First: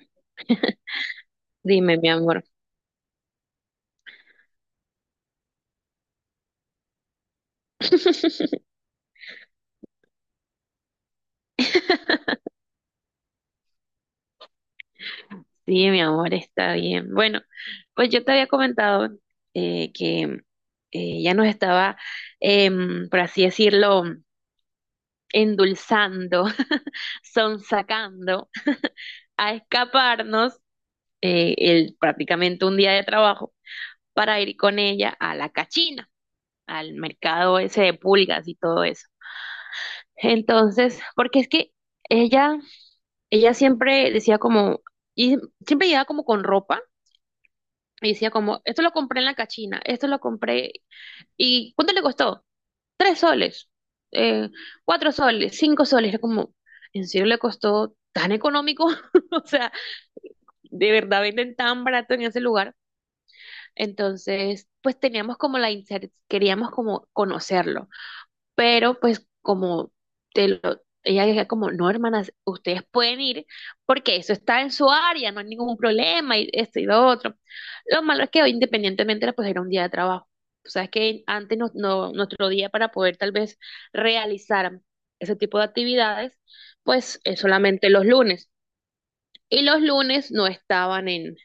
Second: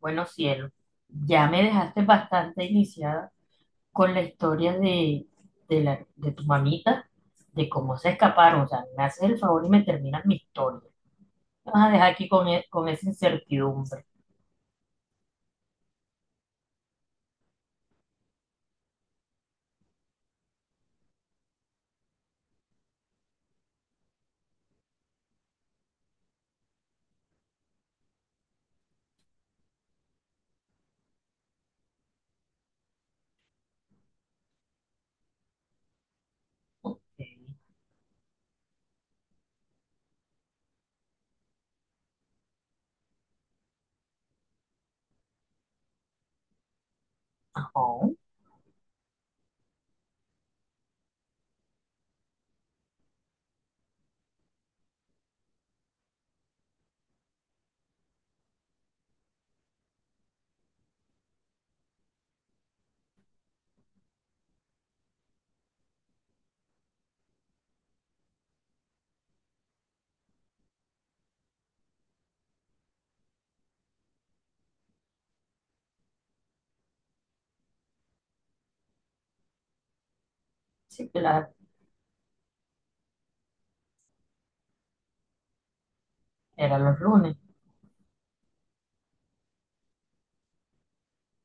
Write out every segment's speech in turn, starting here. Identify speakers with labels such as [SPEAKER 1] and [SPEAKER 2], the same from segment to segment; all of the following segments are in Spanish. [SPEAKER 1] Bueno, cielo, ya me
[SPEAKER 2] Dime,
[SPEAKER 1] dejaste
[SPEAKER 2] mi amor.
[SPEAKER 1] bastante iniciada con la historia de tu mamita, de cómo se escaparon. O sea, me haces el favor y me terminas mi historia. Me vas a dejar aquí con esa incertidumbre.
[SPEAKER 2] Sí, mi amor, está bien. Bueno, pues yo te había comentado que ya nos estaba, por así decirlo, endulzando, sonsacando a escaparnos el, prácticamente un día de trabajo para ir con ella a la cachina, al
[SPEAKER 1] Ok,
[SPEAKER 2] mercado ese de pulgas y todo eso. Entonces, porque es que ella ella siempre decía como, y siempre llegaba como con ropa
[SPEAKER 1] ajá.
[SPEAKER 2] y decía como, esto lo compré en la cachina, esto lo compré, ¿y cuánto le costó? 3 soles, eh, 4 soles, 5 soles, era como, ¿en serio le costó tan económico? O sea, de verdad venden tan barato en ese lugar. Entonces, pues teníamos como queríamos como conocerlo. Pero pues como te lo, ella decía como, no, hermanas, ustedes pueden ir porque eso está en su área, no hay ningún problema y esto y lo otro. Lo malo es que hoy independientemente era, pues era un día de trabajo. O sea, es
[SPEAKER 1] Sí,
[SPEAKER 2] que
[SPEAKER 1] claro,
[SPEAKER 2] antes nuestro día para poder tal vez realizar ese tipo de actividades,
[SPEAKER 1] era los
[SPEAKER 2] pues
[SPEAKER 1] lunes
[SPEAKER 2] es solamente los lunes. Y los lunes no estaban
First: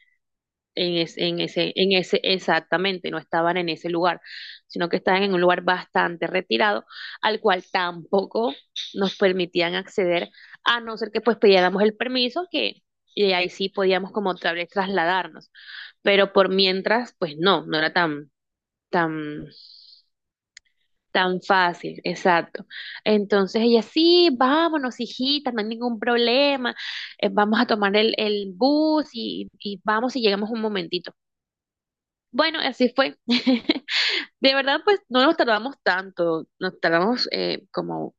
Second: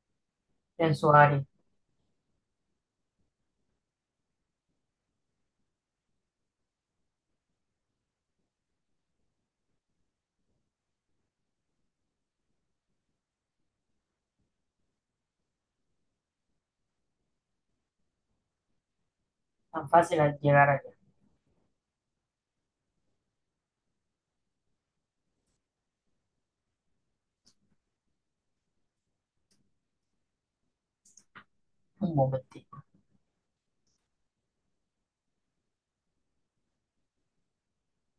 [SPEAKER 1] en su área.
[SPEAKER 2] exactamente, no estaban en ese lugar, sino que estaban en un lugar bastante retirado, al cual tampoco nos permitían acceder, a no ser que pues pidiéramos el permiso, que y ahí sí podíamos como otra vez trasladarnos, pero por mientras, no era tan, tan,
[SPEAKER 1] Tan fácil al llegar allá.
[SPEAKER 2] tan fácil, exacto. Entonces ella, sí, vámonos, hijita, no hay ningún problema, vamos a tomar el bus y vamos y llegamos un momentito.
[SPEAKER 1] Un
[SPEAKER 2] Bueno,
[SPEAKER 1] momentito.
[SPEAKER 2] así fue. De verdad, pues no nos tardamos tanto, nos tardamos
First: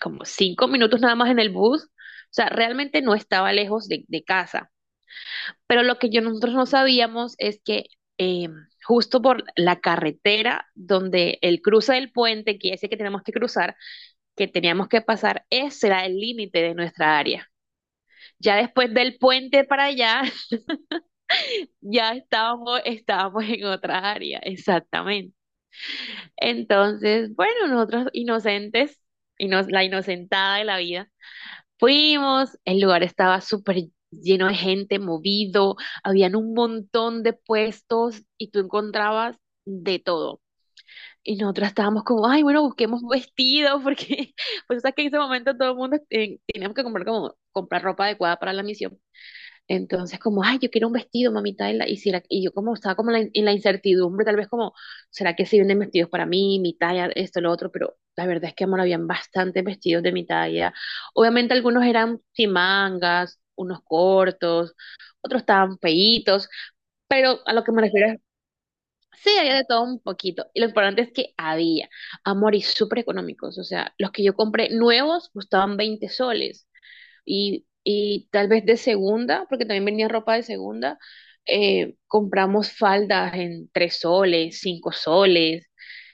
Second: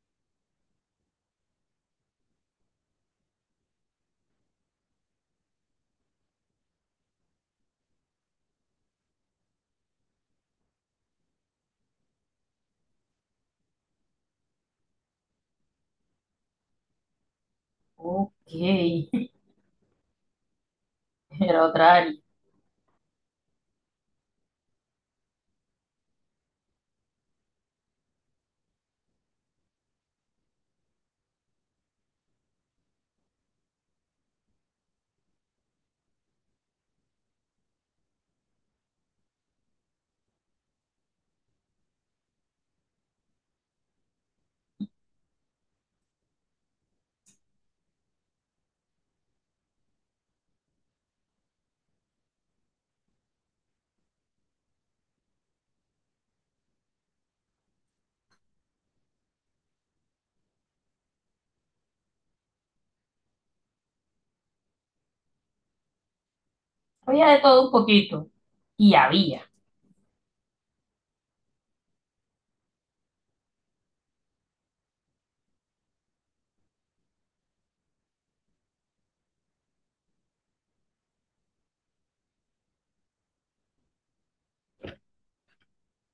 [SPEAKER 2] como 5 minutos nada más en el bus, o sea, realmente no estaba lejos de casa, pero lo que yo, nosotros no sabíamos es que eh, justo por la carretera donde el cruce del puente, que ese que tenemos que cruzar, que teníamos que pasar, ese era el límite de nuestra área.
[SPEAKER 1] Ok,
[SPEAKER 2] Ya después del puente para allá,
[SPEAKER 1] era otra
[SPEAKER 2] ya
[SPEAKER 1] área.
[SPEAKER 2] estábamos en otra área, exactamente. Entonces, bueno, nosotros inocentes, la inocentada de la vida, fuimos, el lugar estaba súper lleno de gente, movido, habían un montón de puestos y tú encontrabas de todo. Y nosotros estábamos como, ay, bueno, busquemos vestidos, porque pues sabes que en ese momento todo el mundo teníamos que comprar como comprar ropa adecuada para la misión. Entonces, como, ay, yo quiero un vestido, mamita, y, la- y si la- y yo como estaba como en en la incertidumbre, tal vez como, ¿será que sí venden vestidos para mí, mi talla, esto, lo otro? Pero la verdad es que, amor, habían bastantes vestidos de mi talla. Obviamente algunos eran sin mangas, unos cortos, otros estaban feitos,
[SPEAKER 1] Había
[SPEAKER 2] pero
[SPEAKER 1] de
[SPEAKER 2] a lo
[SPEAKER 1] todo
[SPEAKER 2] que
[SPEAKER 1] un
[SPEAKER 2] me refiero es,
[SPEAKER 1] poquito. Y
[SPEAKER 2] sí,
[SPEAKER 1] había
[SPEAKER 2] había de todo un poquito. Y lo importante es que había, amor, y súper económicos. O sea, los que yo compré nuevos costaban 20 soles y tal vez de segunda, porque también venía ropa de segunda, compramos faldas en 3 soles, 5 soles,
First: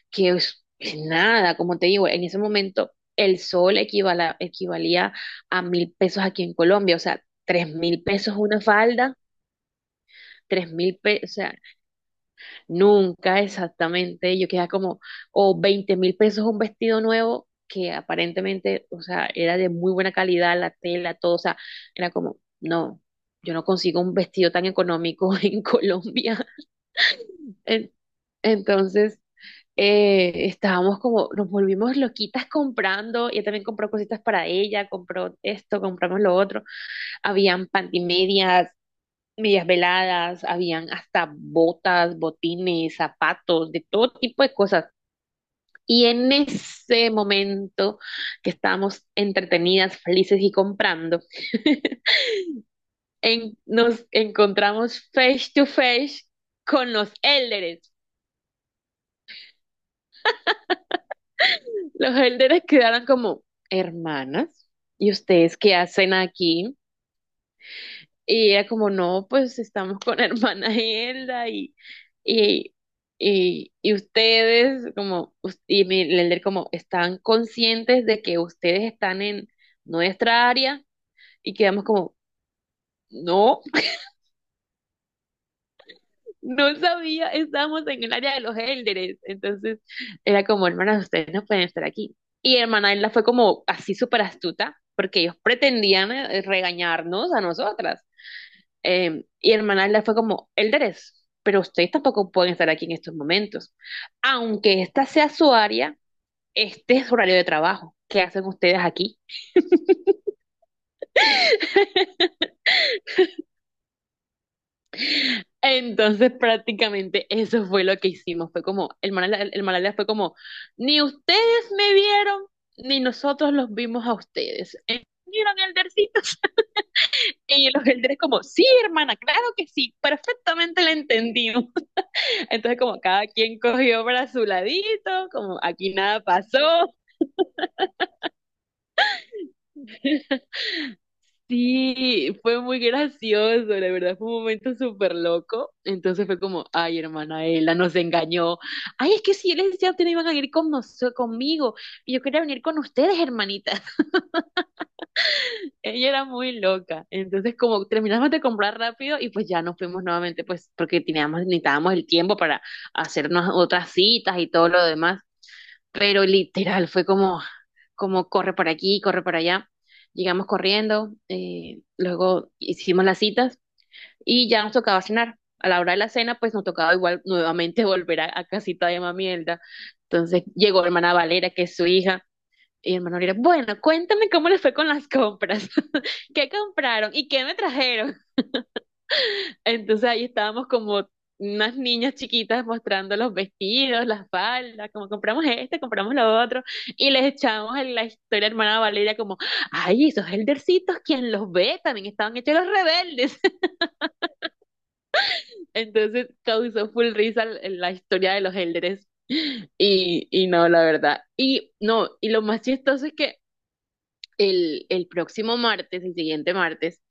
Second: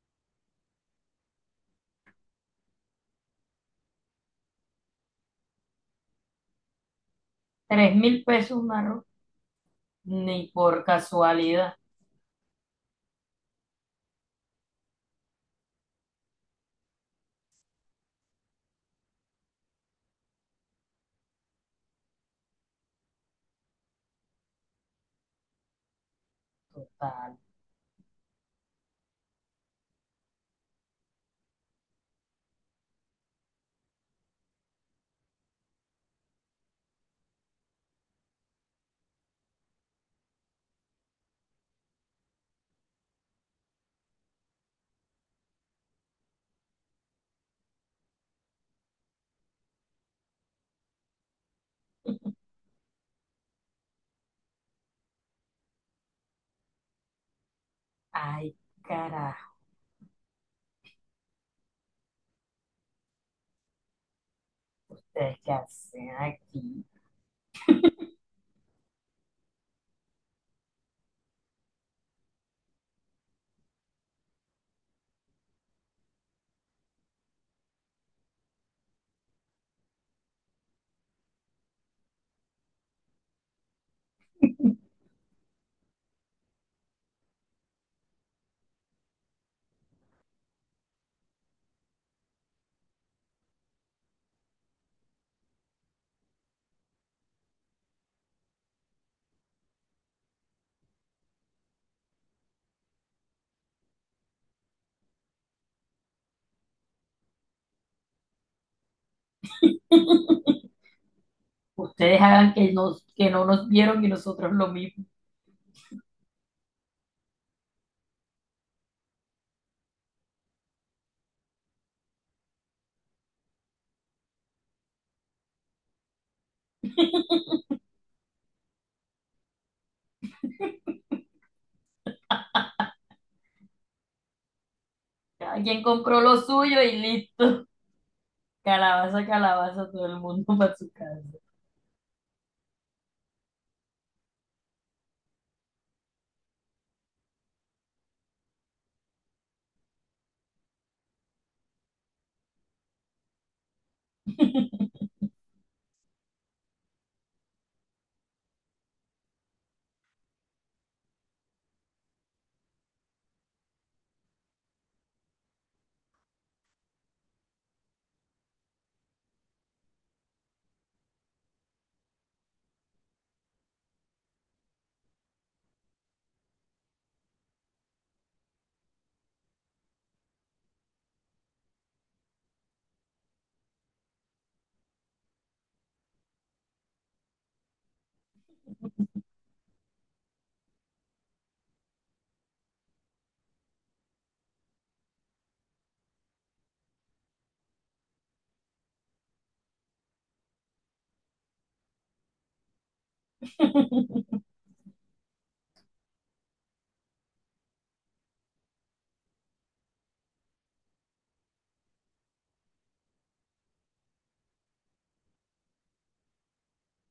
[SPEAKER 2] que es nada, como te digo, en ese momento el sol equivalía a 1.000 pesos aquí en Colombia, o sea, tres
[SPEAKER 1] tres
[SPEAKER 2] mil
[SPEAKER 1] mil
[SPEAKER 2] pesos una
[SPEAKER 1] pesos, Marro,
[SPEAKER 2] falda,
[SPEAKER 1] ni
[SPEAKER 2] tres
[SPEAKER 1] por
[SPEAKER 2] mil pesos,
[SPEAKER 1] casualidad.
[SPEAKER 2] nunca exactamente. Yo quedaba como, o 20.000 pesos un vestido nuevo que aparentemente, o sea, era de muy buena calidad, la tela, todo, o sea, era como, no, yo no consigo un vestido tan económico en Colombia.
[SPEAKER 1] Total.
[SPEAKER 2] En- Entonces, estábamos como, nos volvimos loquitas comprando, ella también compró cositas para ella, compró esto, compramos lo otro, habían pantimedias, medias veladas, habían hasta botas, botines, zapatos, de todo tipo de cosas. Y en ese momento que estábamos entretenidas, felices y comprando, nos encontramos face to face con los élderes.
[SPEAKER 1] Ay, carajo,
[SPEAKER 2] Los élderes quedaron como, hermanas, ¿y
[SPEAKER 1] ¿ustedes qué
[SPEAKER 2] ustedes qué
[SPEAKER 1] hacen
[SPEAKER 2] hacen aquí?
[SPEAKER 1] aquí?
[SPEAKER 2] Y era como, no, pues estamos con hermana Hilda y, y ustedes, como, y mi Lender, como, están conscientes de que ustedes están en nuestra área y quedamos como, no, no sabía, estamos en el área de los Elders. Entonces era como, hermanas, ustedes no pueden estar aquí. Y hermana Hilda fue como así súper astuta, porque ellos pretendían regañarnos a nosotras. Y hermana Alda fue como, Elderes, pero ustedes tampoco pueden estar aquí en estos momentos. Aunque esta sea su área, este es su horario de trabajo. ¿Qué hacen ustedes aquí?
[SPEAKER 1] Ustedes hagan que, nos, que no nos vieron y nosotros lo mismo.
[SPEAKER 2] Entonces prácticamente eso fue lo que hicimos. Fue como, el Manala fue como, ni ustedes me vieron, ni nosotros los vimos a ustedes. ¿Vieron Eldercito? Y los Elderes como, sí, hermana, claro que sí, perfectamente la entendimos. Entonces como cada quien cogió para su ladito, como
[SPEAKER 1] Cada quien
[SPEAKER 2] aquí
[SPEAKER 1] compró
[SPEAKER 2] nada
[SPEAKER 1] lo suyo
[SPEAKER 2] pasó.
[SPEAKER 1] y listo. Calabaza, calabaza, todo el mundo para su casa.
[SPEAKER 2] Sí, fue muy gracioso, la verdad fue un momento súper loco. Entonces fue como, ay, hermana Ella nos engañó. Ay, es que si yo les decía ustedes iban a venir con conmigo, y yo quería venir con ustedes, hermanitas. Ella era muy loca. Entonces, como terminamos de comprar rápido y pues ya nos fuimos nuevamente, pues porque teníamos, necesitábamos el tiempo para hacernos otras citas y todo lo demás. Pero literal fue como, como corre por aquí, corre por allá. Llegamos corriendo, luego hicimos las citas y ya nos tocaba cenar. A la hora de la cena, pues nos tocaba igual nuevamente volver a casita de Mamierda. Entonces llegó hermana Valera, que es su hija, y hermana Valera, bueno, cuéntame cómo les fue con las compras, qué compraron y qué me trajeron. Entonces ahí estábamos como unas niñas chiquitas mostrando los vestidos, las faldas, como compramos este, compramos lo otro, y les echamos en la historia hermana Valeria como, ay, esos eldercitos, quien los ve, también estaban hechos los rebeldes. Entonces causó full risa la historia de los elders. Y no, la verdad. Y no, y lo más chistoso es que el próximo martes, el siguiente martes,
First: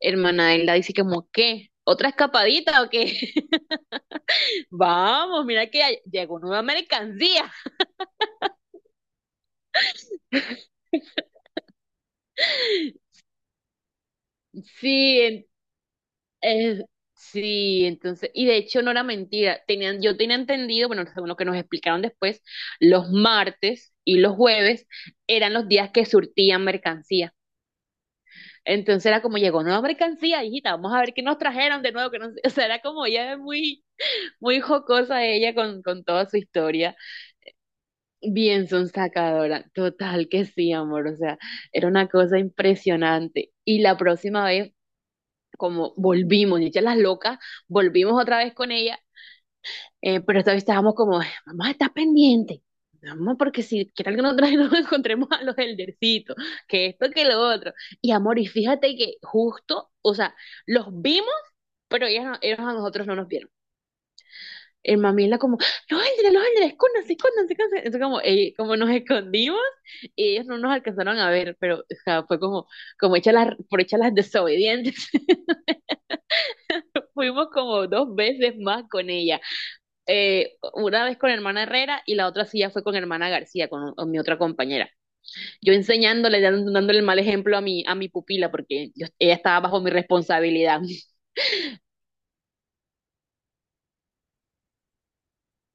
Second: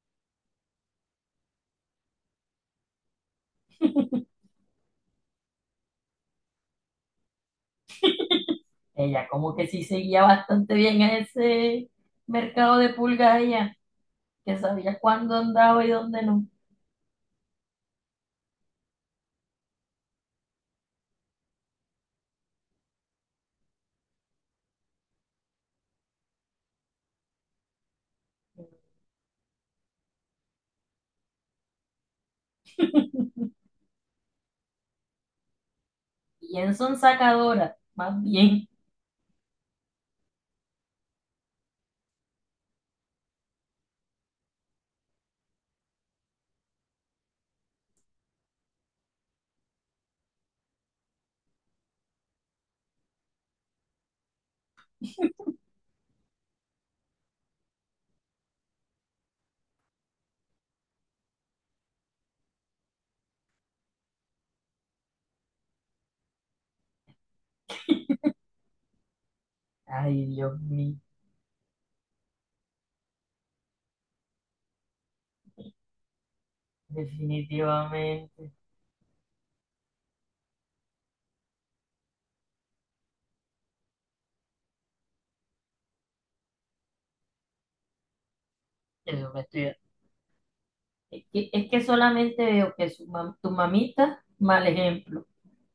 [SPEAKER 2] hermana Elda dice como, ¿qué? ¿Otra escapadita o qué? Vamos, mira que ya llegó nueva mercancía.
[SPEAKER 1] Ella como que sí seguía bastante bien a ese mercado de pulgas allá, que sabía
[SPEAKER 2] Sí,
[SPEAKER 1] cuándo andaba y dónde no.
[SPEAKER 2] eh, sí, entonces, y de hecho no era mentira. Tenían, yo tenía entendido, bueno, según lo que nos explicaron después, los martes y los jueves eran los días que surtían mercancía. Entonces era como llegó nueva mercancía, hijita, vamos a ver qué nos trajeron de nuevo, que no sé, o sea, era como ella muy, muy jocosa ella con toda su
[SPEAKER 1] Bien
[SPEAKER 2] historia.
[SPEAKER 1] son sacadoras, más
[SPEAKER 2] Bien
[SPEAKER 1] bien.
[SPEAKER 2] sonsacadora, total que sí, amor, o sea, era una cosa impresionante. Y la próxima vez, como volvimos, dichas las locas, volvimos otra vez con ella, pero esta vez estábamos como, mamá, está pendiente, mamá, porque si qué tal que nosotros nos encontremos a los eldercitos, que esto, que lo otro. Y amor, y fíjate que justo, o sea, los vimos, pero ellas, no- ellos a nosotros no nos vieron, el mamila como, los ángeles, escóndanse, escóndanse, escóndanse. Entonces como, como nos escondimos
[SPEAKER 1] Ay,
[SPEAKER 2] y ellos no
[SPEAKER 1] Dios
[SPEAKER 2] nos
[SPEAKER 1] mío,
[SPEAKER 2] alcanzaron a ver, pero o sea, fue como, como por hecha las desobedientes. Fuimos como dos
[SPEAKER 1] definitivamente.
[SPEAKER 2] veces más con ella. Una vez con hermana Herrera y la otra sí ya fue con hermana García, con mi otra compañera. Yo enseñándole, dándole el mal ejemplo a mi pupila porque
[SPEAKER 1] Eso
[SPEAKER 2] ella
[SPEAKER 1] me
[SPEAKER 2] estaba
[SPEAKER 1] estoy
[SPEAKER 2] bajo mi responsabilidad.
[SPEAKER 1] Es que solamente veo que tu mamita, mal ejemplo,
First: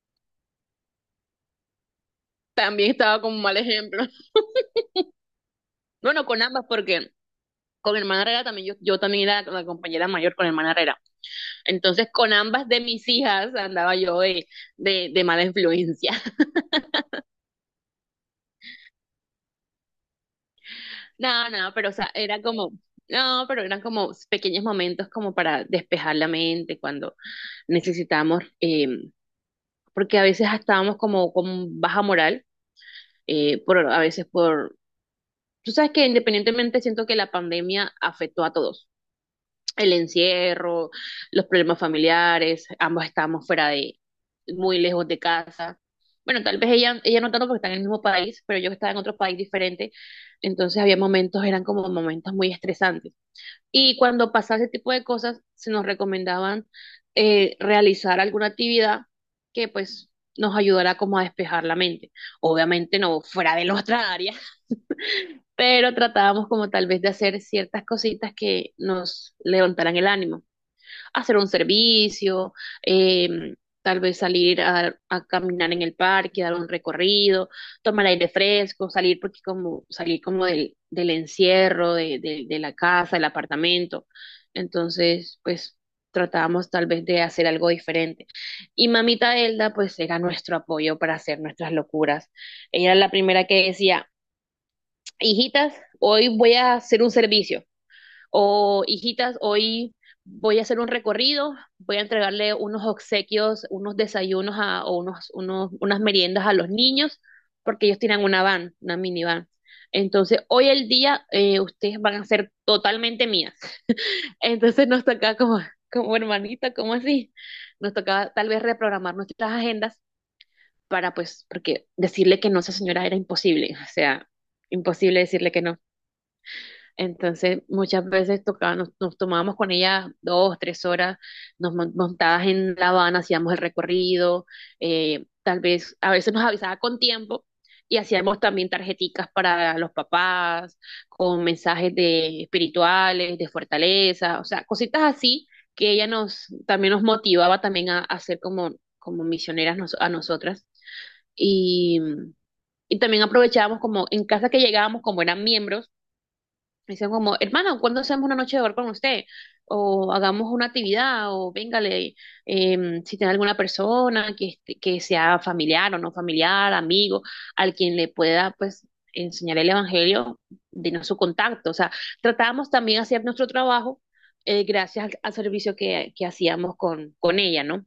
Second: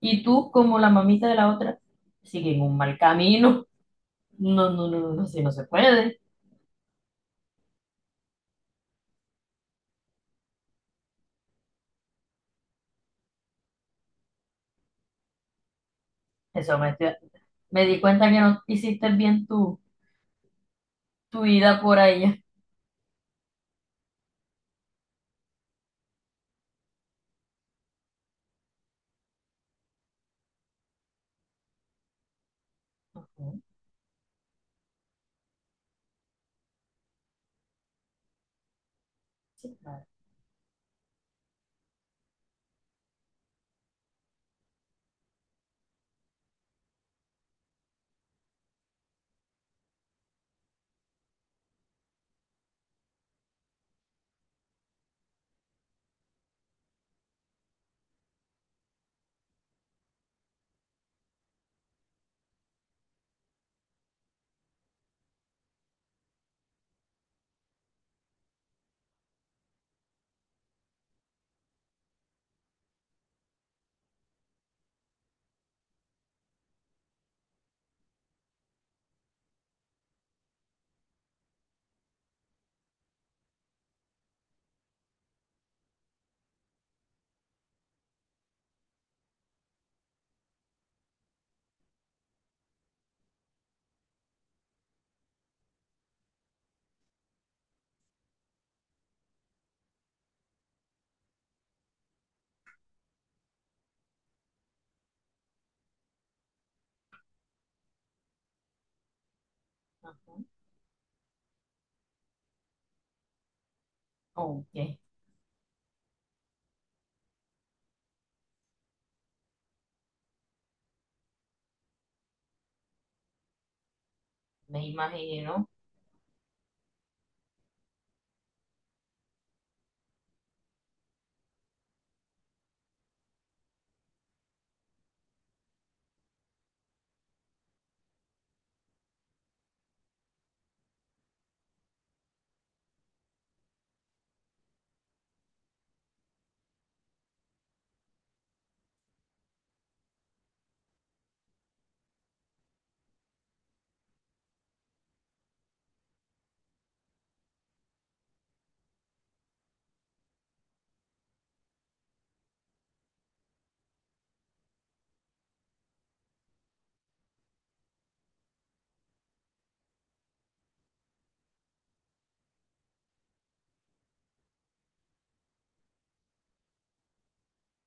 [SPEAKER 1] y tú como la mamita de la otra, siguen un
[SPEAKER 2] También
[SPEAKER 1] mal
[SPEAKER 2] estaba como un mal
[SPEAKER 1] camino.
[SPEAKER 2] ejemplo.
[SPEAKER 1] No, no, no, no, no, si no se puede.
[SPEAKER 2] Bueno, con ambas porque... Con hermana Herrera también, yo también era la compañera mayor con hermana Herrera. Entonces, con ambas de mis hijas andaba yo de mala influencia.
[SPEAKER 1] Eso me, estoy- Me di cuenta que no hiciste bien tu
[SPEAKER 2] No, no,
[SPEAKER 1] vida
[SPEAKER 2] pero o
[SPEAKER 1] por
[SPEAKER 2] sea,
[SPEAKER 1] ella.
[SPEAKER 2] era como, no, pero eran como pequeños momentos como para despejar la mente cuando necesitamos, porque a veces estábamos como con baja moral,
[SPEAKER 1] Ujú,
[SPEAKER 2] por, a veces por, tú sabes que independientemente siento que la pandemia afectó a todos.
[SPEAKER 1] sí,
[SPEAKER 2] El
[SPEAKER 1] claro,
[SPEAKER 2] encierro, los problemas familiares, ambos estábamos fuera de, muy lejos de casa. Bueno, tal vez ella, ella no tanto porque está en el mismo país, pero yo que estaba en otro país diferente, entonces había momentos, eran como momentos muy estresantes. Y cuando pasaba ese tipo de cosas, se nos recomendaban realizar alguna actividad que pues nos ayudara como a despejar la mente. Obviamente no fuera de nuestra área, pero tratábamos como tal vez de hacer ciertas cositas que nos levantaran el ánimo, hacer un servicio, eh, tal vez salir a caminar en el parque, dar un recorrido, tomar aire fresco, salir porque como salir como del encierro, de la casa, del apartamento. Entonces, pues tratábamos tal vez de hacer algo diferente. Y mamita Elda, pues era nuestro apoyo para hacer nuestras locuras. Ella era la primera que decía, hijitas, hoy voy a hacer un servicio. O hijitas, hoy voy a hacer un recorrido, voy a entregarle unos obsequios, unos desayunos a, o unas meriendas a los niños, porque ellos tienen una van, una minivan. Entonces,
[SPEAKER 1] ujú.
[SPEAKER 2] hoy el día ustedes van a ser totalmente mías.
[SPEAKER 1] Ok,
[SPEAKER 2] Entonces nos toca como, como hermanita, como así, nos tocaba tal vez reprogramar nuestras agendas para pues, porque decirle que no a esa señora era imposible, o sea,
[SPEAKER 1] me
[SPEAKER 2] imposible decirle
[SPEAKER 1] imagino.
[SPEAKER 2] que no. Entonces, muchas veces tocaba, nos tomábamos con ella 2, 3 horas, nos montabas en La Habana, hacíamos el recorrido, tal vez a veces nos avisaba con tiempo y hacíamos también tarjeticas para los papás, con mensajes de espirituales, de fortaleza, o sea, cositas así que ella nos también nos motivaba también a ser como, como misioneras a nosotras. Y, y también aprovechábamos como en casa que llegábamos, como eran miembros, dicen como, hermano, ¿cuándo hacemos una noche de bar con usted? O hagamos una actividad, o véngale, si tiene alguna persona que, que sea familiar o no familiar, amigo, al quien le pueda, pues, enseñar el evangelio, denos su contacto. O sea, tratábamos también de hacer nuestro trabajo gracias al servicio que hacíamos con ella, ¿no?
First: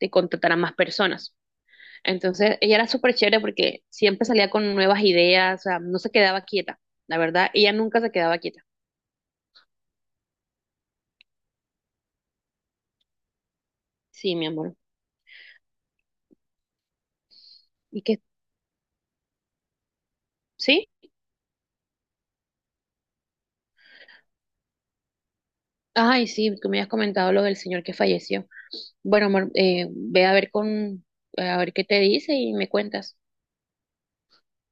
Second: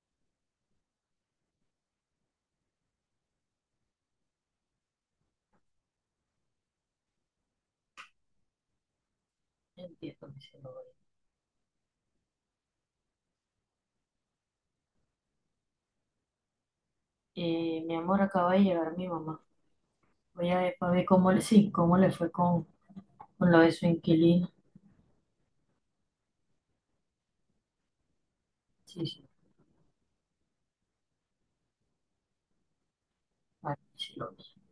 [SPEAKER 2] De contratar a más personas. Entonces, ella era súper chévere porque siempre salía con nuevas ideas, o sea, no se quedaba quieta. La verdad, ella nunca se quedaba quieta.
[SPEAKER 1] Entiendo mi celular.
[SPEAKER 2] Sí, mi amor.
[SPEAKER 1] Mi
[SPEAKER 2] ¿Y qué?
[SPEAKER 1] amor, acaba de llegar mi mamá. Voy a ver
[SPEAKER 2] ¿Sí?
[SPEAKER 1] para ver cómo le, sí, cómo le fue con lo de su inquilino.
[SPEAKER 2] Ay, sí, tú me has comentado lo del señor que falleció.
[SPEAKER 1] Sí,
[SPEAKER 2] Bueno,
[SPEAKER 1] sí,
[SPEAKER 2] amor, ve a ver con, a ver qué te dice y me cuentas.
[SPEAKER 1] vale, sí lo vi.